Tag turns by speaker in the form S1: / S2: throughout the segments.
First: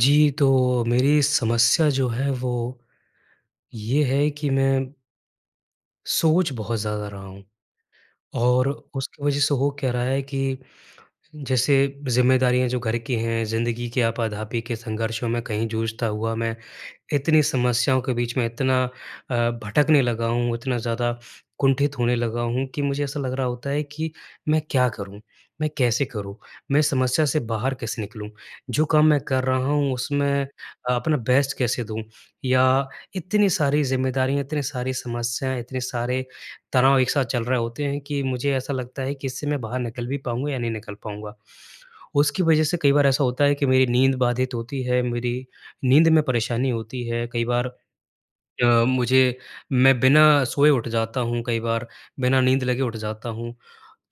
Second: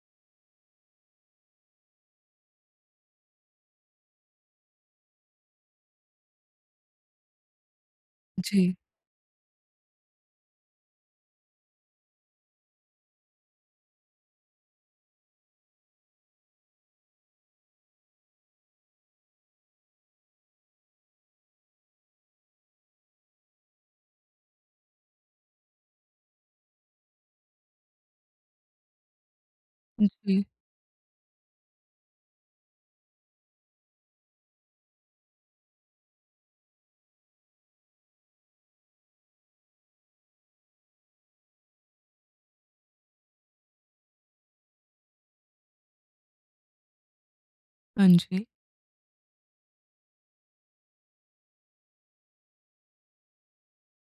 S1: जी, तो मेरी समस्या जो है वो ये है कि मैं सोच बहुत ज़्यादा रहा हूँ। और
S2: जी।
S1: उसकी वजह से हो क्या रहा है कि जैसे ज़िम्मेदारियाँ जो घर की हैं, ज़िंदगी की आपा-धापी के संघर्षों में कहीं जूझता हुआ मैं, इतनी समस्याओं के बीच में इतना अ, भटकने लगा हूँ, इतना ज़्यादा कुंठित होने लगा हूँ कि मुझे ऐसा लग रहा होता है कि मैं क्या करूँ, मैं कैसे करूँ, मैं समस्या से बाहर कैसे निकलूँ, जो काम मैं कर रहा हूँ,
S2: अ,
S1: उसमें
S2: जी।
S1: अ, अपना बेस्ट कैसे दूँ या इतनी सारी ज़िम्मेदारियाँ, इतने सारी समस्याएँ, इतने सारे तनाव एक साथ चल रहे होते हैं कि मुझे ऐसा लगता है कि इससे मैं बाहर निकल भी पाऊँगा या नहीं निकल पाऊँगा। उसकी वजह से कई बार ऐसा होता है कि मेरी नींद बाधित होती है, मेरी नींद में परेशानी होती है, कई बार
S2: हाँ जी।
S1: अ, मुझे मैं बिना सोए उठ जाता हूँ कई बार, बिना नींद लगे उठ जाता हूँ।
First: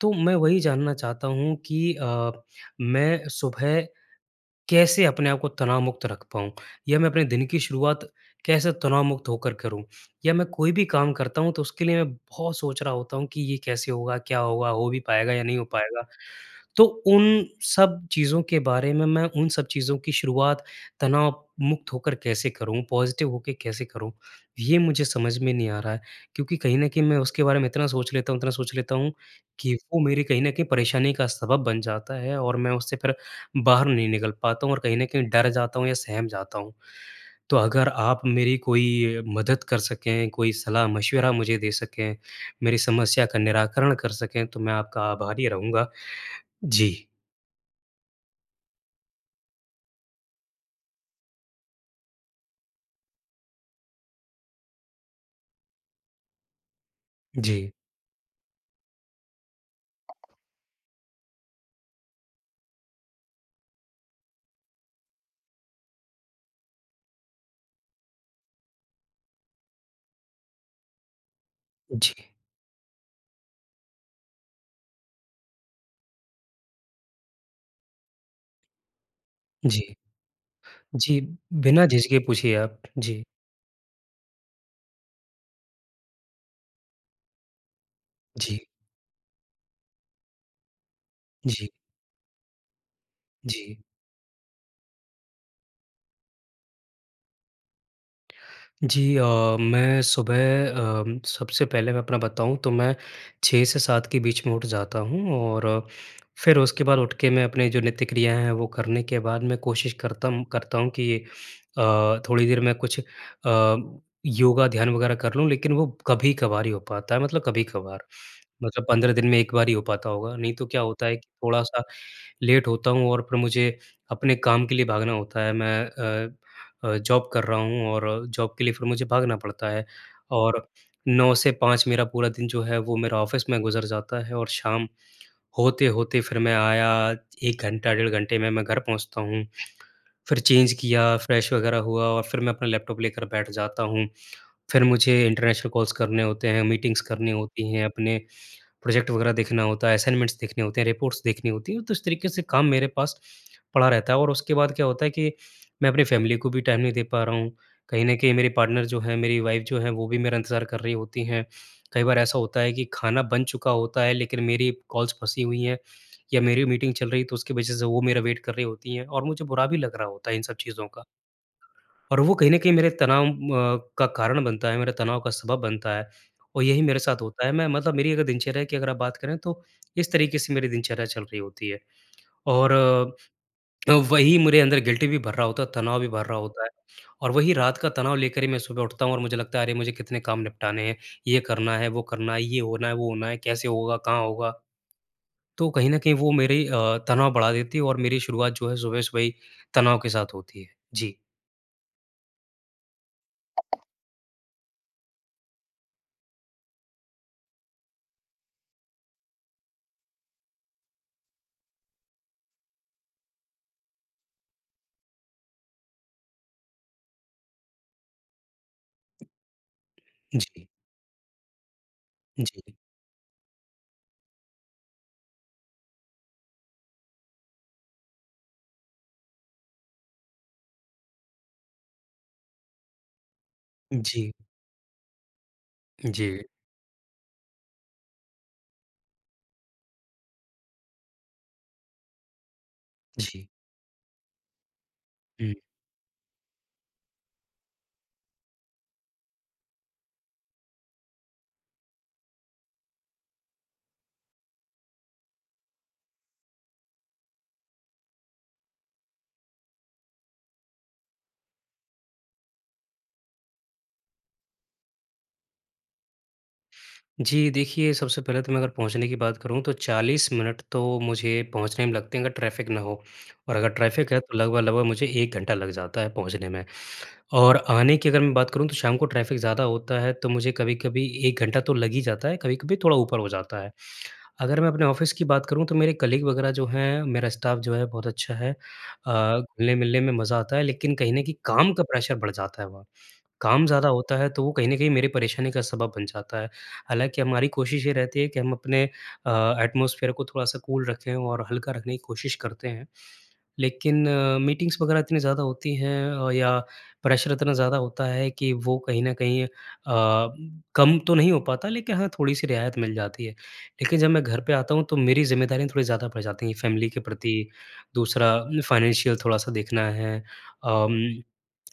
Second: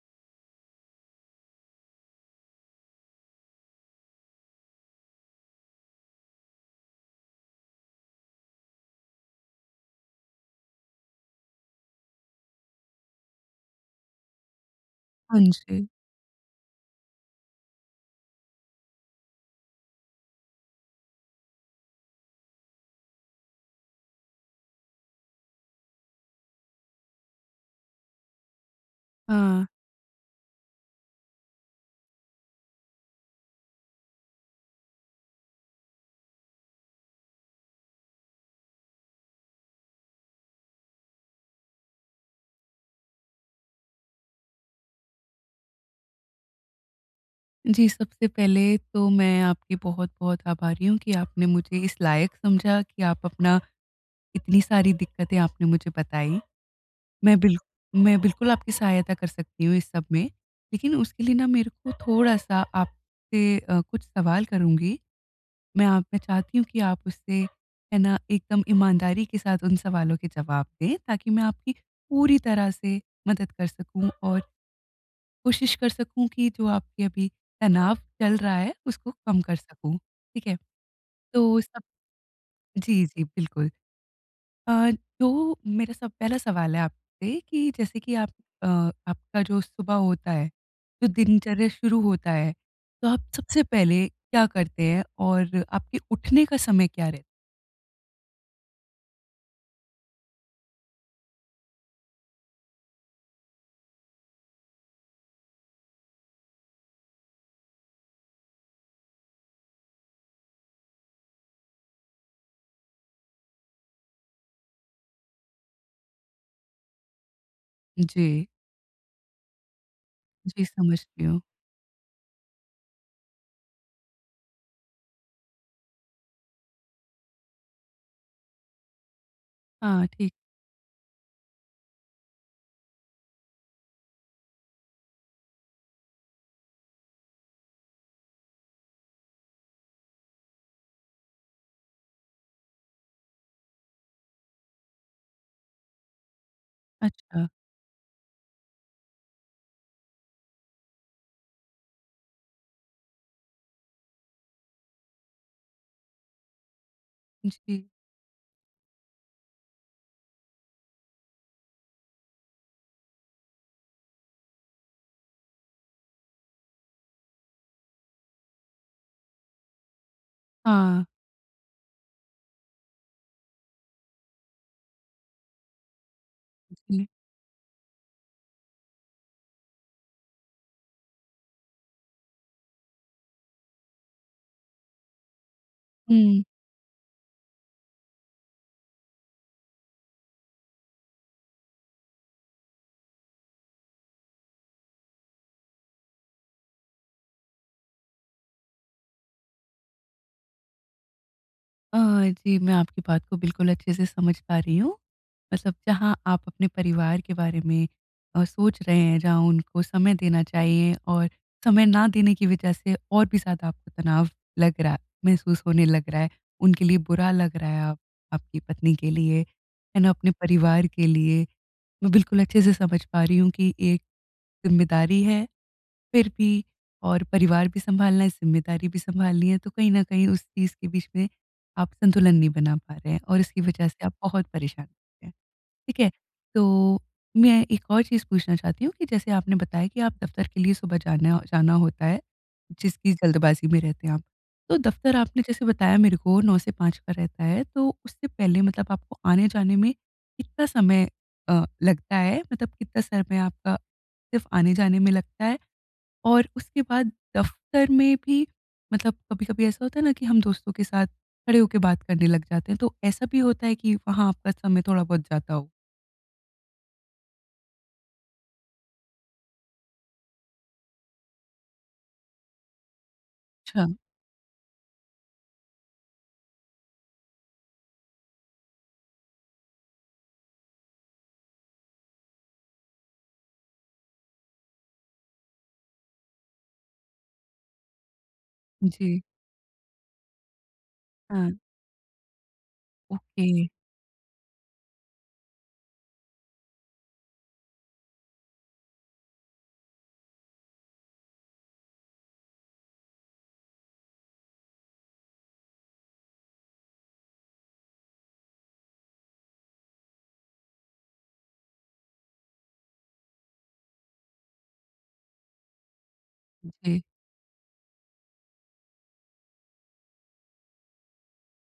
S1: तो मैं वही जानना चाहता हूँ कि अ, मैं सुबह कैसे अपने आप को तनावमुक्त रख पाऊँ, या मैं अपने दिन की शुरुआत कैसे तनावमुक्त होकर करूँ, या मैं कोई भी काम करता हूँ, तो उसके लिए मैं बहुत सोच रहा होता हूँ कि ये कैसे होगा, क्या होगा, हो भी पाएगा
S2: हाँ
S1: या नहीं हो
S2: जी।
S1: पाएगा। तो उन सब चीज़ों के बारे में मैं उन सब चीज़ों की शुरुआत तनावमुक्त होकर कैसे करूँ, पॉज़िटिव होके कैसे करूँ, ये मुझे समझ में नहीं आ रहा है। क्योंकि कहीं न कहीं मैं उसके बारे में इतना सोच लेता हूँ, इतना सोच लेता हूँ
S2: हाँ।
S1: कि वो मेरे कहीं न कहीं परेशानी का सबब बन जाता है और मैं उससे फिर बाहर नहीं निकल पाता हूँ, और कहीं न कहीं डर जाता हूँ या सहम जाता हूँ। तो अगर आप मेरी कोई मदद कर सकें, कोई सलाह-मशवरा मुझे दे सकें, मेरी समस्या का निराकरण कर सकें, तो मैं आपका आभारी रहूँगा। जी।
S2: जी, सबसे पहले तो मैं आपकी बहुत-बहुत आभारी हूँ कि आपने मुझे इस लायक समझा कि आप अपना इतनी सारी दिक्कतें आपने मुझे बताई। मैं बिल्क
S1: जी।
S2: मैं बिल्कुल आपकी सहायता कर सकती हूँ इस सब में। लेकिन उसके लिए ना मेरे को थोड़ा-सा आप से अ, कुछ सवाल करूँगी, मैं आपसे चाहती हूँ कि आप उससे है ना, एकदम ईमानदारी के साथ उन सवालों के जवाब दें, ताकि मैं आपकी
S1: जी।
S2: पूरी तरह से मदद कर सकूँ और कोशिश कर सकूँ कि जो आपके अभी तनाव चल रहा है, उसको कम कर
S1: जी।
S2: सकूँ, ठीक है?
S1: जी,
S2: तो सब
S1: बिना झिझके पूछिए आप।
S2: जी,
S1: जी।
S2: जी बिल्कुल। अ, जो मेरा सब पहला सवाल है आपसे कि जैसे कि आप
S1: जी।
S2: अ, आपका जो सुबह होता है, जो दिनचर्या
S1: जी।
S2: शुरू होता है, तो आप सबसे
S1: जी।
S2: पहले क्या करते हैं? और आपके उठने का समय क्या रह
S1: जी अ, मैं सुबह अ, सबसे पहले मैं अपना बताऊँ तो मैं 6 से 7 के बीच में उठ जाता हूँ और फिर उसके बाद उठ के मैं अपने जो नित्य क्रिया हैं वो करने के बाद मैं कोशिश करतम करता हूँ कि अ, थोड़ी देर मैं कुछ अ, योगा ध्यान वगैरह कर लूँ, लेकिन वो कभी-कभार ही हो पाता है, मतलब कभी-कभार।
S2: जी।
S1: मतलब 15 दिन में एक बार ही हो पाता होगा। नहीं
S2: जी
S1: तो क्या होता है
S2: समझती
S1: कि
S2: हूँ।
S1: थोड़ा-सा लेट होता हूँ और फिर मुझे अपने काम के लिए भागना होता है, मैं अ अ, जॉब कर रहा हूँ और जॉब के लिए फिर मुझे भागना पड़ता है
S2: हाँ, ठीक
S1: और 9 से 5 मेरा पूरा दिन जो है वो मेरा ऑफ़िस में गुज़र जाता है और शाम होते-होते फिर मैं आया एक घंटा डेढ़ घंटे में मैं घर पहुँचता हूँ। फिर चेंज किया, फ़्रेश वग़ैरह हुआ और फिर मैं अपना लैपटॉप लेकर बैठ जाता हूँ। फिर मुझे इंटरनेशनल कॉल्स करने होते हैं, मीटिंग्स करनी
S2: अच्छा।
S1: होती हैं, अपने प्रोजेक्ट वग़ैरह देखना होता है, असाइनमेंट्स देखने होते हैं, रिपोर्ट्स देखनी होती हैं। तो उस तरीके से काम मेरे पास पड़ा रहता है और उसके बाद क्या होता है कि मैं अपने फ़ैमिली को भी टाइम नहीं दे पा रहा हूँ।
S2: जी।
S1: कहीं न कहीं मेरे पार्टनर जो हैं, मेरी वाइफ़ जो हैं वो भी मेरा इंतज़ार कर रही होती हैं। कई बार ऐसा होता है कि खाना बन चुका होता है लेकिन मेरी कॉल्स फँसी हुई हैं या मेरी मीटिंग चल रही है, तो उसके वज़ह से वो मेरा वेट कर रही होती हैं और मुझे बुरा भी लग रहा होता है इन सब चीज़ों का।
S2: हाँ।
S1: और वो कहीं न कहीं मेरे तनाव अ, का कारण बनता है, मेरे तनाव का सबब बनता है। और यही मेरे
S2: हुँ।
S1: साथ होता है मैं मतलब मेरी अगर दिनचर्या कि अगर आप बात करें तो इस तरीके से मेरी दिनचर्या चल रही होती है। और अ, वही मेरे अंदर गिल्टी भी भर रहा होता है, तनाव भी भर रहा
S2: हुँ।
S1: होता है। और वही रात का तनाव लेकर ही मैं सुबह उठता हूँ और मुझे लगता है अरे! मुझे कितने काम निपटाने हैं, ये करना है, वो करना है, ये होना है, वो होना है, कैसे होगा, कहाँ होगा? तो कहीं न कहीं वो मेरी अ, तनाव बढ़ा देती है और मेरी शुरुआत जो है सुबह-सुबह ही तनाव के साथ होती है। जी।
S2: अ, जी मैं आपकी बात को बिल्कुल अच्छे से समझ पा रही हूँ। मतलब जहाँ आप अपने परिवार के बारे में अ, सोच रहे हैं जहाँ उनको समय देना चाहिए और समय न देने की वजह से और भी ज़्यादा आपको तनाव लग रहा है महसूस होने लग रहा है उनके लिए बुरा लग रहा है आप आपकी पत्नी के लिए है ना? अपने
S1: जी।
S2: परिवार के लिए। मैं बिल्कुल अच्छे से
S1: जी।
S2: समझ पा रही हूँ कि एक ज़िम्मेदारी है फिर भी और परिवार भी सँभालना है, ज़िम्मेदारी भी सँभालनी है, तो कहीं न कहीं उस चीज़ के बीच में आप संतुलन नहीं बना पा रहे हैं और इसकी वजह से आप
S1: जी।
S2: बहुत परेशान हैं, ठीक है?
S1: जी।
S2: तो मैं एक और चीज़ पूछना चाहती हूँ कि जैसे आपने बताया कि आप दफ़्तर सुबह जाना अ, जाना होता है, जिसकी
S1: जी।
S2: जल्दबाज़ी में रहते हैं आप। तो दफ़्तर आपने
S1: हुँ।
S2: जैसे बताया मेरे को 9 से 5 का रहता है तो उससे पहले मतलब आपको आने-जाने में कितना समय अ, लगता है मतलब कितना समय आपका सिर्फ़ आने-जाने में लगता है? और उसके बाद दफ़्तर में भी मतलब कभी-कभी ऐसा होता है ना कि हम दोस्तों के साथ खड़े होके बात करने लग जाते हैं, तो ऐसा भी होता है कि वहाँ आपका समय थोड़ा बहुत जाता हो?
S1: जी देखिए सबसे पहले तो मैं अगर पहुँचने की बात करूँ तो 40 मिनट तो मुझे पहुँचने में लगते हैं अगर ट्रैफ़िक न हो और अगर
S2: छा
S1: ट्रैफ़िक है तो लगभग-लगभग मुझे घंटा लग जाता है पहुँचने में। और आने की अगर मैं बात करूँ तो शाम को ट्रैफ़िक ज़्यादा होता है तो मुझे कभी-कभी 1 घंटा तो लग ही जाता है कभी-कभी थोड़ा ऊपर हो जाता है। अगर मैं अपने ऑफिस की बात करूँ तो मेरे कलीग वगैरह जो हैं मेरा स्टाफ जो है बहुत अच्छा है
S2: जी।
S1: अ, घुलने-मिलने में मज़ा आता है लेकिन कहीं न कहीं
S2: हाँ।
S1: काम का प्रेशर बढ़ जाता है वहाँ।
S2: ओके।
S1: काम ज़्यादा होता है तो वो कहीं न कहीं मेरे परेशानी का सबब बन जाता है, हालाँकि हमारी कोशिश ये रहती है कि हम अपने अ, एटमॉस्फ़ेर को थोड़ा सा कूल रखें और हल्का रखने की कोशिश करते हैं। लेकिन अ, मीटिंग्स वग़ैरह इतनी ज़्यादा होती हैं अ, या प्रेसर इतना ज़्यादा होता है कि वो कहीं न कहीं अ, कम तो नहीं हो पाता लेकिन हाँ, थोड़ी-सी रियायत मिल जाती है। लेकिन जब मैं घर पे आता हूँ तो मेरी ज़िम्मेदारी थोड़ी ज़्यादा बढ़ जाती है फ़ैमिली के
S2: जी।
S1: प्रति दूसरा अ, फ़ाइनेंशियल थोड़ा-सा देखना है। अम,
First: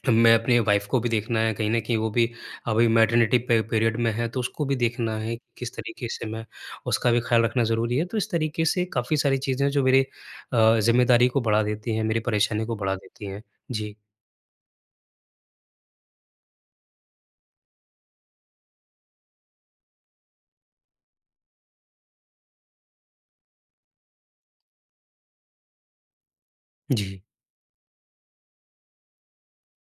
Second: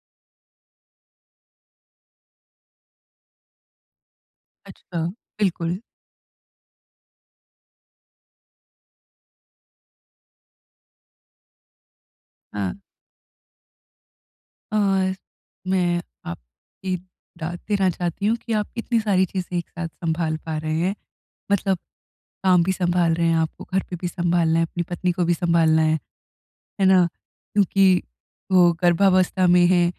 S1: मैं अपनी वाइफ़ को भी देखना है कहीं न कहीं वो भी अभी मैटरनिटी पे पीरियड में है तो उसको भी
S2: अच्छा,
S1: देखना है किस
S2: बिल्कुल।
S1: तरीके से मैं उसका भी ख़्याल रखना ज़रूरी है। तो इस तरीके से काफ़ी सारी चीज़ें जो मेरे अ, ज़िम्मेदारी को बढ़ा देती हैं, मेरी परेशानी को
S2: हाँ।
S1: बढ़ा देती हैं। जी।
S2: और मैं आपकी दाद देना चाहती हूँ कि आप इतनी सारी चीज़ें एक साथ सँभाल पा रहे हैं, मतलब काम भी सँभाल रहे हैं, आपको घर पे भी सँभालना है, अपनी पत्नी को भी सँभालना है, है ना,
S1: जी।
S2: क्योंकि वो गर्भावस्था में हैं।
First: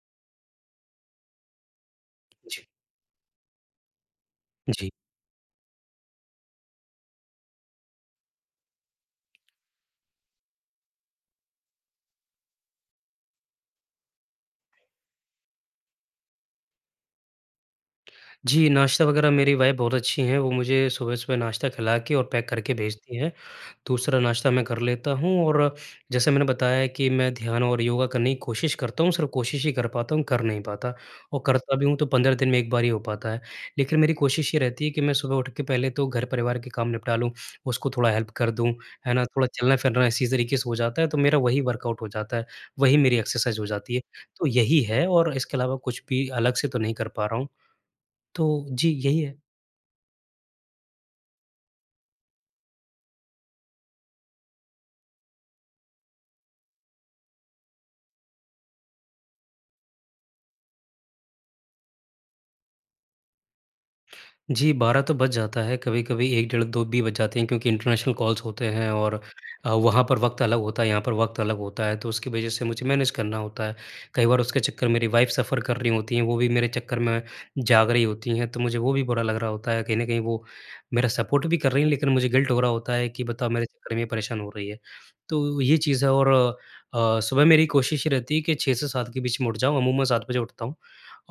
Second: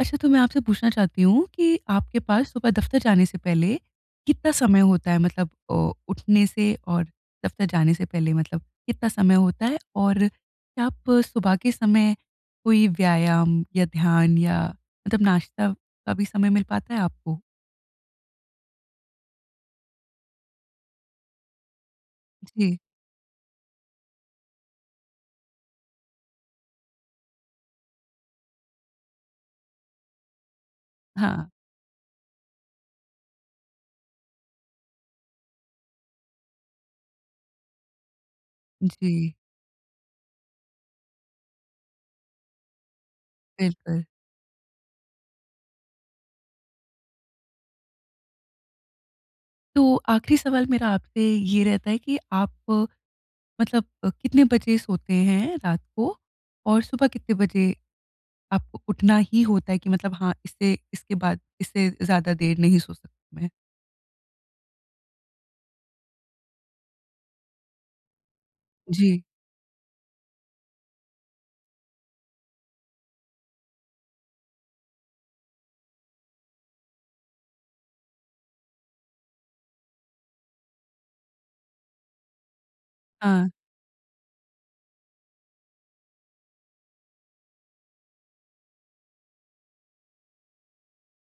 S2: अच्छा, तो मैं आपसे पूछना चाहती हूँ कि आपके पास
S1: जी।
S2: सुबह दफ़्तर जाने से पहले कितना समय
S1: जी।
S2: होता है मतलब अ, उठने से और दफ़्तर जाने से पहले मतलब कितना समय होता है? और क्या आप सुबह के समय कोई व्यायाम या ध्यान या मतलब नाश्ता, कभी समय मिल पाता है आपको?
S1: जी, नाश्ता वगैरह मेरी वाइफ़ बहुत अच्छी हैं, वो मुझे सुबह-सुबह नाश्ता खिला के और पैक करके
S2: जी।
S1: भेजती हैं। दूसरा, नाश्ता मैं कर लेता हूँ और जैसा मैंने बताया कि मैं ध्यान और योगा करने की कोशिश करता हूँ, सिर्फ़ कोशिश ही कर पाता हूँ, कर नहीं पाता, और
S2: हाँ।
S1: करता भी हूँ तो 15 दिन में 1 बार ही हो पाता है। लेकिन मेरी कोशिश ये रहती है कि मैं सुबह उठ के पहले तो घर-परिवार के काम निपटा लूँ, उसको थोड़ा हेल्प कर दूँ, है ना?
S2: जी।
S1: थोड़ा चलना-फिरना इसी तरीके से हो जाता है, तो मेरा वही वर्कआउट हो जाता है, वही मेरी एक्सरसाइज़ हो जाती है।
S2: बिल्कुल।
S1: तो यही है, और इसके अलावा कुछ भी अलग से तो नहीं कर पा रहा हूँ। तो जी, यही है।
S2: तो आखिरी सवाल मेरा आपसे ये रहता है कि आप मतलब अ, कितने बजे सोते हैं रात को, और सुबह कितने बजे आपको उठना ही होता है कि मतलब हाँ, इससे इसके बाद इससे ज़्यादा देर नहीं सो सक मैं?
S1: जी, 12 तो बज जाता है, कभी-कभी 1, डेढ़, 2 भी बज जाते हैं क्योंकि इंटरनेशनल कॉल्स होते हैं और
S2: जी।
S1: अ, वहाँ पर वक़्त अलग होता है, यहाँ पर वक़्त अलग होता है, तो उसकी वज़ह से मुझे मैनेज करना होता है। कई बार उसके चक्कर मेरी वाइफ़ सफ़र कर रही होती हैं, वो भी मेरे चक्कर में जाग रहीं होती हैं, तो मुझे वो भी बुरा लग रहा होता है। कहीं न कहीं वो मेरा सपोर्ट भी कर रही हैं, लेकिन मुझे गिल्ट हो रहा होता है कि बताओ,
S2: हाँ।
S1: मेरे चक्कर में ये परेशान हो रही है। तो ये चीज़ है और अ, सुबह मेरी कोशिश ये रहती है कि 6 के 7 बीच में उठ जाऊँ, अमूमन 7 बजे उठता हूँ।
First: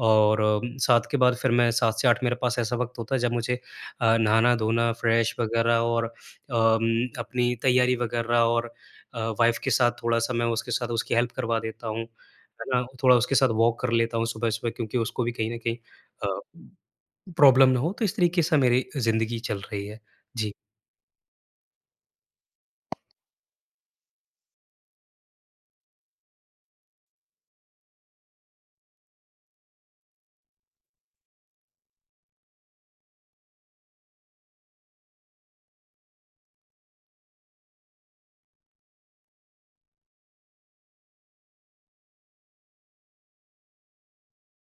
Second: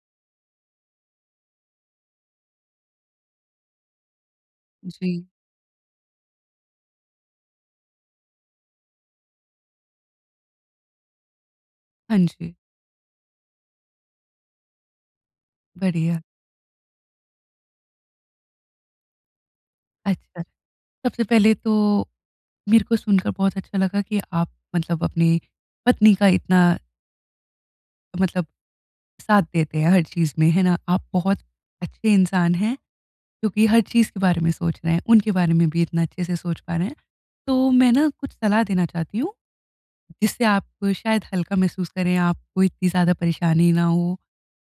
S1: और अम, 7 के बाद फिर मैं 7 से 8 मेरे पास ऐसा वक़्त होता है जब मुझे अ, नहाना-धोना
S2: जी।
S1: फ्रेश वग़ैरह और अम, अपनी तैयारी वग़ैरह और अ, वाइफ़ के साथ थोड़ा-सा मैं उसके साथ उसकी हेल्प करवा देता हूँ,
S2: हाँ जी।
S1: है ना। थोड़ा उसके साथ वॉक कर लेता हूँ सुबह-सुबह क्योंकि उसको भी कहीं न कहीं
S2: बढ़िया।
S1: अ, प्रॉब्लम ना हो तो इस तरीके से मेरी अ, ज़िंदगी चल रही है।
S2: अच्छा,
S1: जी।
S2: सबसे पहले तो मेरे को सुनकर बहुत अच्छा लगा कि आप मतलब अपनी पत्नी का इतना मतलब साथ देते हैं हर चीज़ में, है ना। आप बहुत अच्छे इंसान हैं क्योंकि हर चीज़ के बारे में सोच रहे हैं, उनके बारे में भी इतना अच्छे से सोच पा रहे हैं। तो मैं ना कुछ सलाह देना चाहती हूँ, जिससे आप शायद हल्का महसूस करें, आपको इतनी ज़्यादा परेशानी ना हो।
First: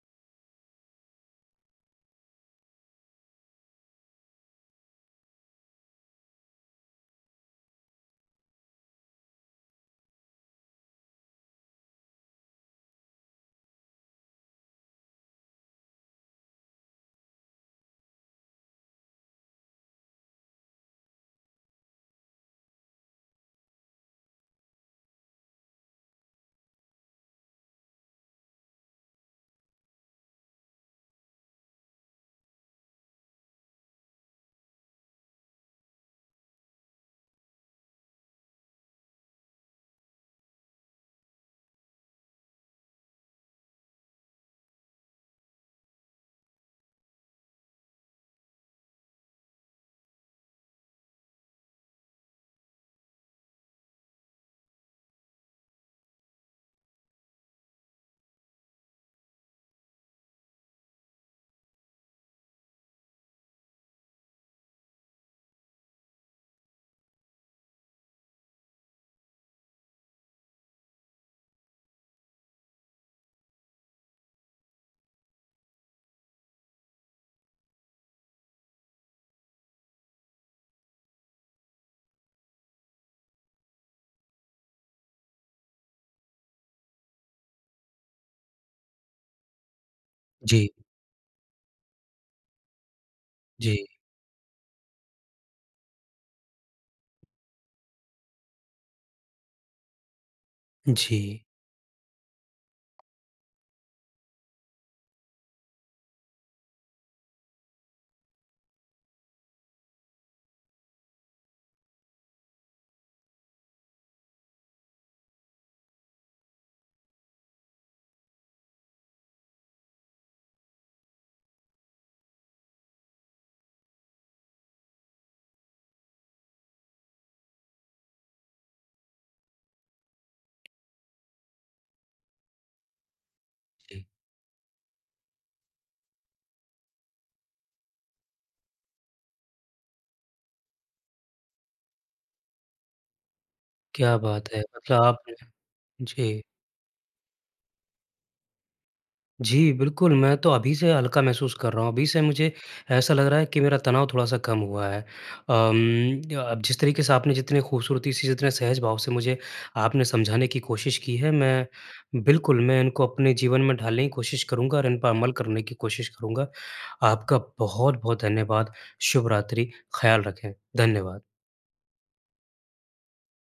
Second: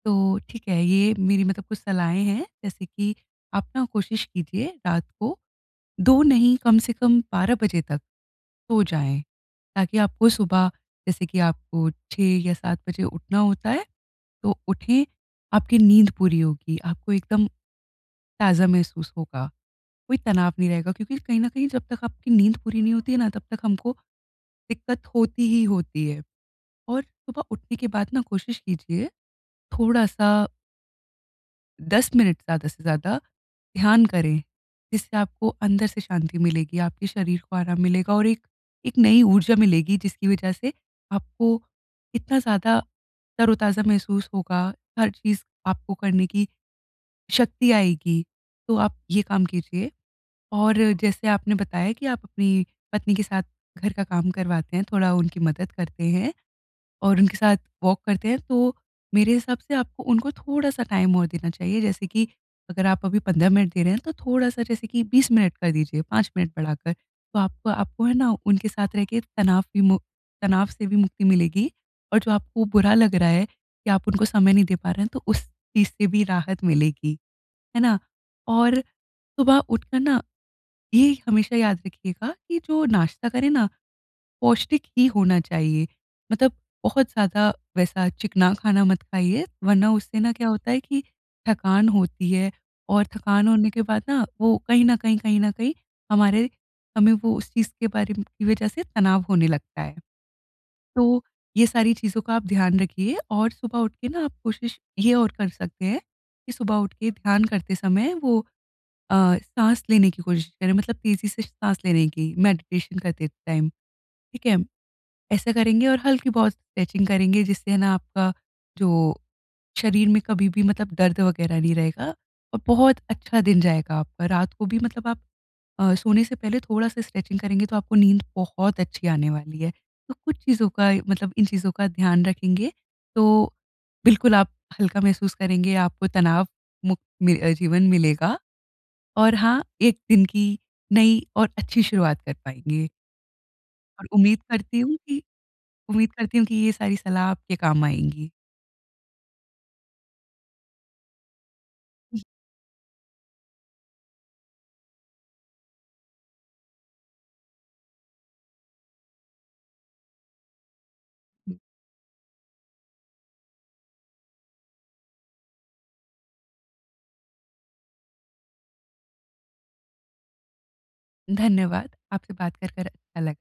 S2: तो ठीक है, ये मेरी मतलब कुछ सलाहें हैं, जैसे कि आप ना कोशिश कीजिए रात को 2 नहीं कम से कम 12 बजे तक सो जाएँ ताकि आपको सुबह, जैसे कि आपको 6 या 7 बजे उठना होता है, तो उठें। आपकी नींद पूरी होगी, आपको एकदम ताज़ा महसूस होगा, कोई तनाव नहीं रहेगा क्योंकि कहीं न कहीं जब तक आपकी नींद पूरी नहीं होती है ना, तब तक हमको दिक़्क़त होती ही होती है। और सुबह उठने के बाद ना कोशिश कीजिए, थोड़ा-सा 10 मिनट ज़्यादा से ज़्यादा ध्यान करें, जिससे आपको अंदर से शांति मिलेगी, आपके शरीर को आराम मिलेगा और एक, एक नई ऊर्जा मिलेगी, जिसकी वजह से आपको इतना ज़्यादा तरोताज़ा महसूस होगा, हर चीज़ आपको करने की शक्ति आएगी, तो आप ये काम कीजिए। और जैसे आपने बताया कि आप अपनी पत्नी के साथ घर का काम करवाते हैं, थोड़ा उनकी मदद करते हैं और उनके साथ वॉक करते हैं, तो मेरे हिसाब से आपको उनको थोड़ा-सा टाइम और देना चाहिए। जैसे कि अगर आप अभी 15 मिनट दे रहे हैं, तो थोड़ा-सा जैसे कि 20 मिनट कर दीजिए, 5 मिनट बढ़ाकर। तो आपको आपको है ना, उनके साथ रह के तनाव भी मु तनाव से भी मुक्ति मिलेगी, और जो आपको बुरा लग रहा है कि आप उनको समय नहीं दे पा रहे हैं, तो उस चीज़ से भी राहत मिलेगी, है ना। और सुबह उठ कर ना, ये हमेशा याद रखिएगा कि जो नाश्ता करें ना, पौष्टिक ही होना चाहिए। मतलब बहुत ज़्यादा वैसा चिकना खाना मत खाइए, वरना उससे ना क्या होता
S1: जी।
S2: है कि थकान होती है, और थकान होने के
S1: जी।
S2: बाद ना वो कहीं न कहीं, कहीं न कहीं हमारे हमें वो उस चीज़ के बारे म की इस वज़ह से तनाव होने लगता है, तो
S1: जी।
S2: ये सारी चीज़ों का आप ध्यान रखिए। और सुबह उठ के ना, आप कोशिश ये और कर सकते हैं कि सुबह उठ के ध्यान करते समय वो अ, साँस लेने की कोशिश करें, मतलब तेज़ी से साँस लेने की, मेडिटेशन करते टाइम, ठीक है। ऐसा करेंगे, और हल्की-बहुत स्ट्रेचिंग करेंगे, जिससे है ना आपका जो शरीर में कभी भी मतलब दर्द वगैरह नहीं रहेगा और बहुत अच्छा दिन जाएगा आपका। रात को भी मतलब आप अ, सोने से पहले थोड़ा-सा स्ट्रेचिंग करेंगे, तो आपको नींद बहुत अच्छी आने वाली है। तो कुछ चीज़ों का मतलब इन चीज़ों का ध्यान रखेंगे, तो
S1: जी।
S2: बिल्कुल आप हल्का महसूस करेंगे, आपको तनाव मुक्त मी अ, जीवन मिलेगा, और हाँ, एक दिन की नई और अच्छी शुरुआत कर पाएँगे। और
S1: क्या
S2: उम्मीद
S1: बात है!
S2: करती हूँ
S1: मतलब
S2: कि,
S1: आप
S2: उम्मीद करती
S1: जी।
S2: हूँ कि ये सारी सलाह आपके काम आएँगी।
S1: जी, बिल्कुल, मैं तो अभी से हल्का महसूस कर रहा हूँ। अभी से
S2: हुँ।
S1: मुझे ऐसा लग रहा है कि मेरा तनाव थोड़ा-सा कम हुआ है। अम, अ अ, जिस तरीके से आपने जितनी खूबसूरती से, जितने सहज भाव से मुझे आपने समझाने की कोशिश की है, मैं बिल्कुल, मैं इनको अपने जीवन में ढालने की कोशिश करूँगा और इन पर अमल करने की कोशिश करूँगा। आपका बहुत-बहुत धन्यवाद, शुभ रात्रि, ख़्याल रखें। धन्यवाद।
S2: धन्यवाद। आपसे बात कर, कर अलग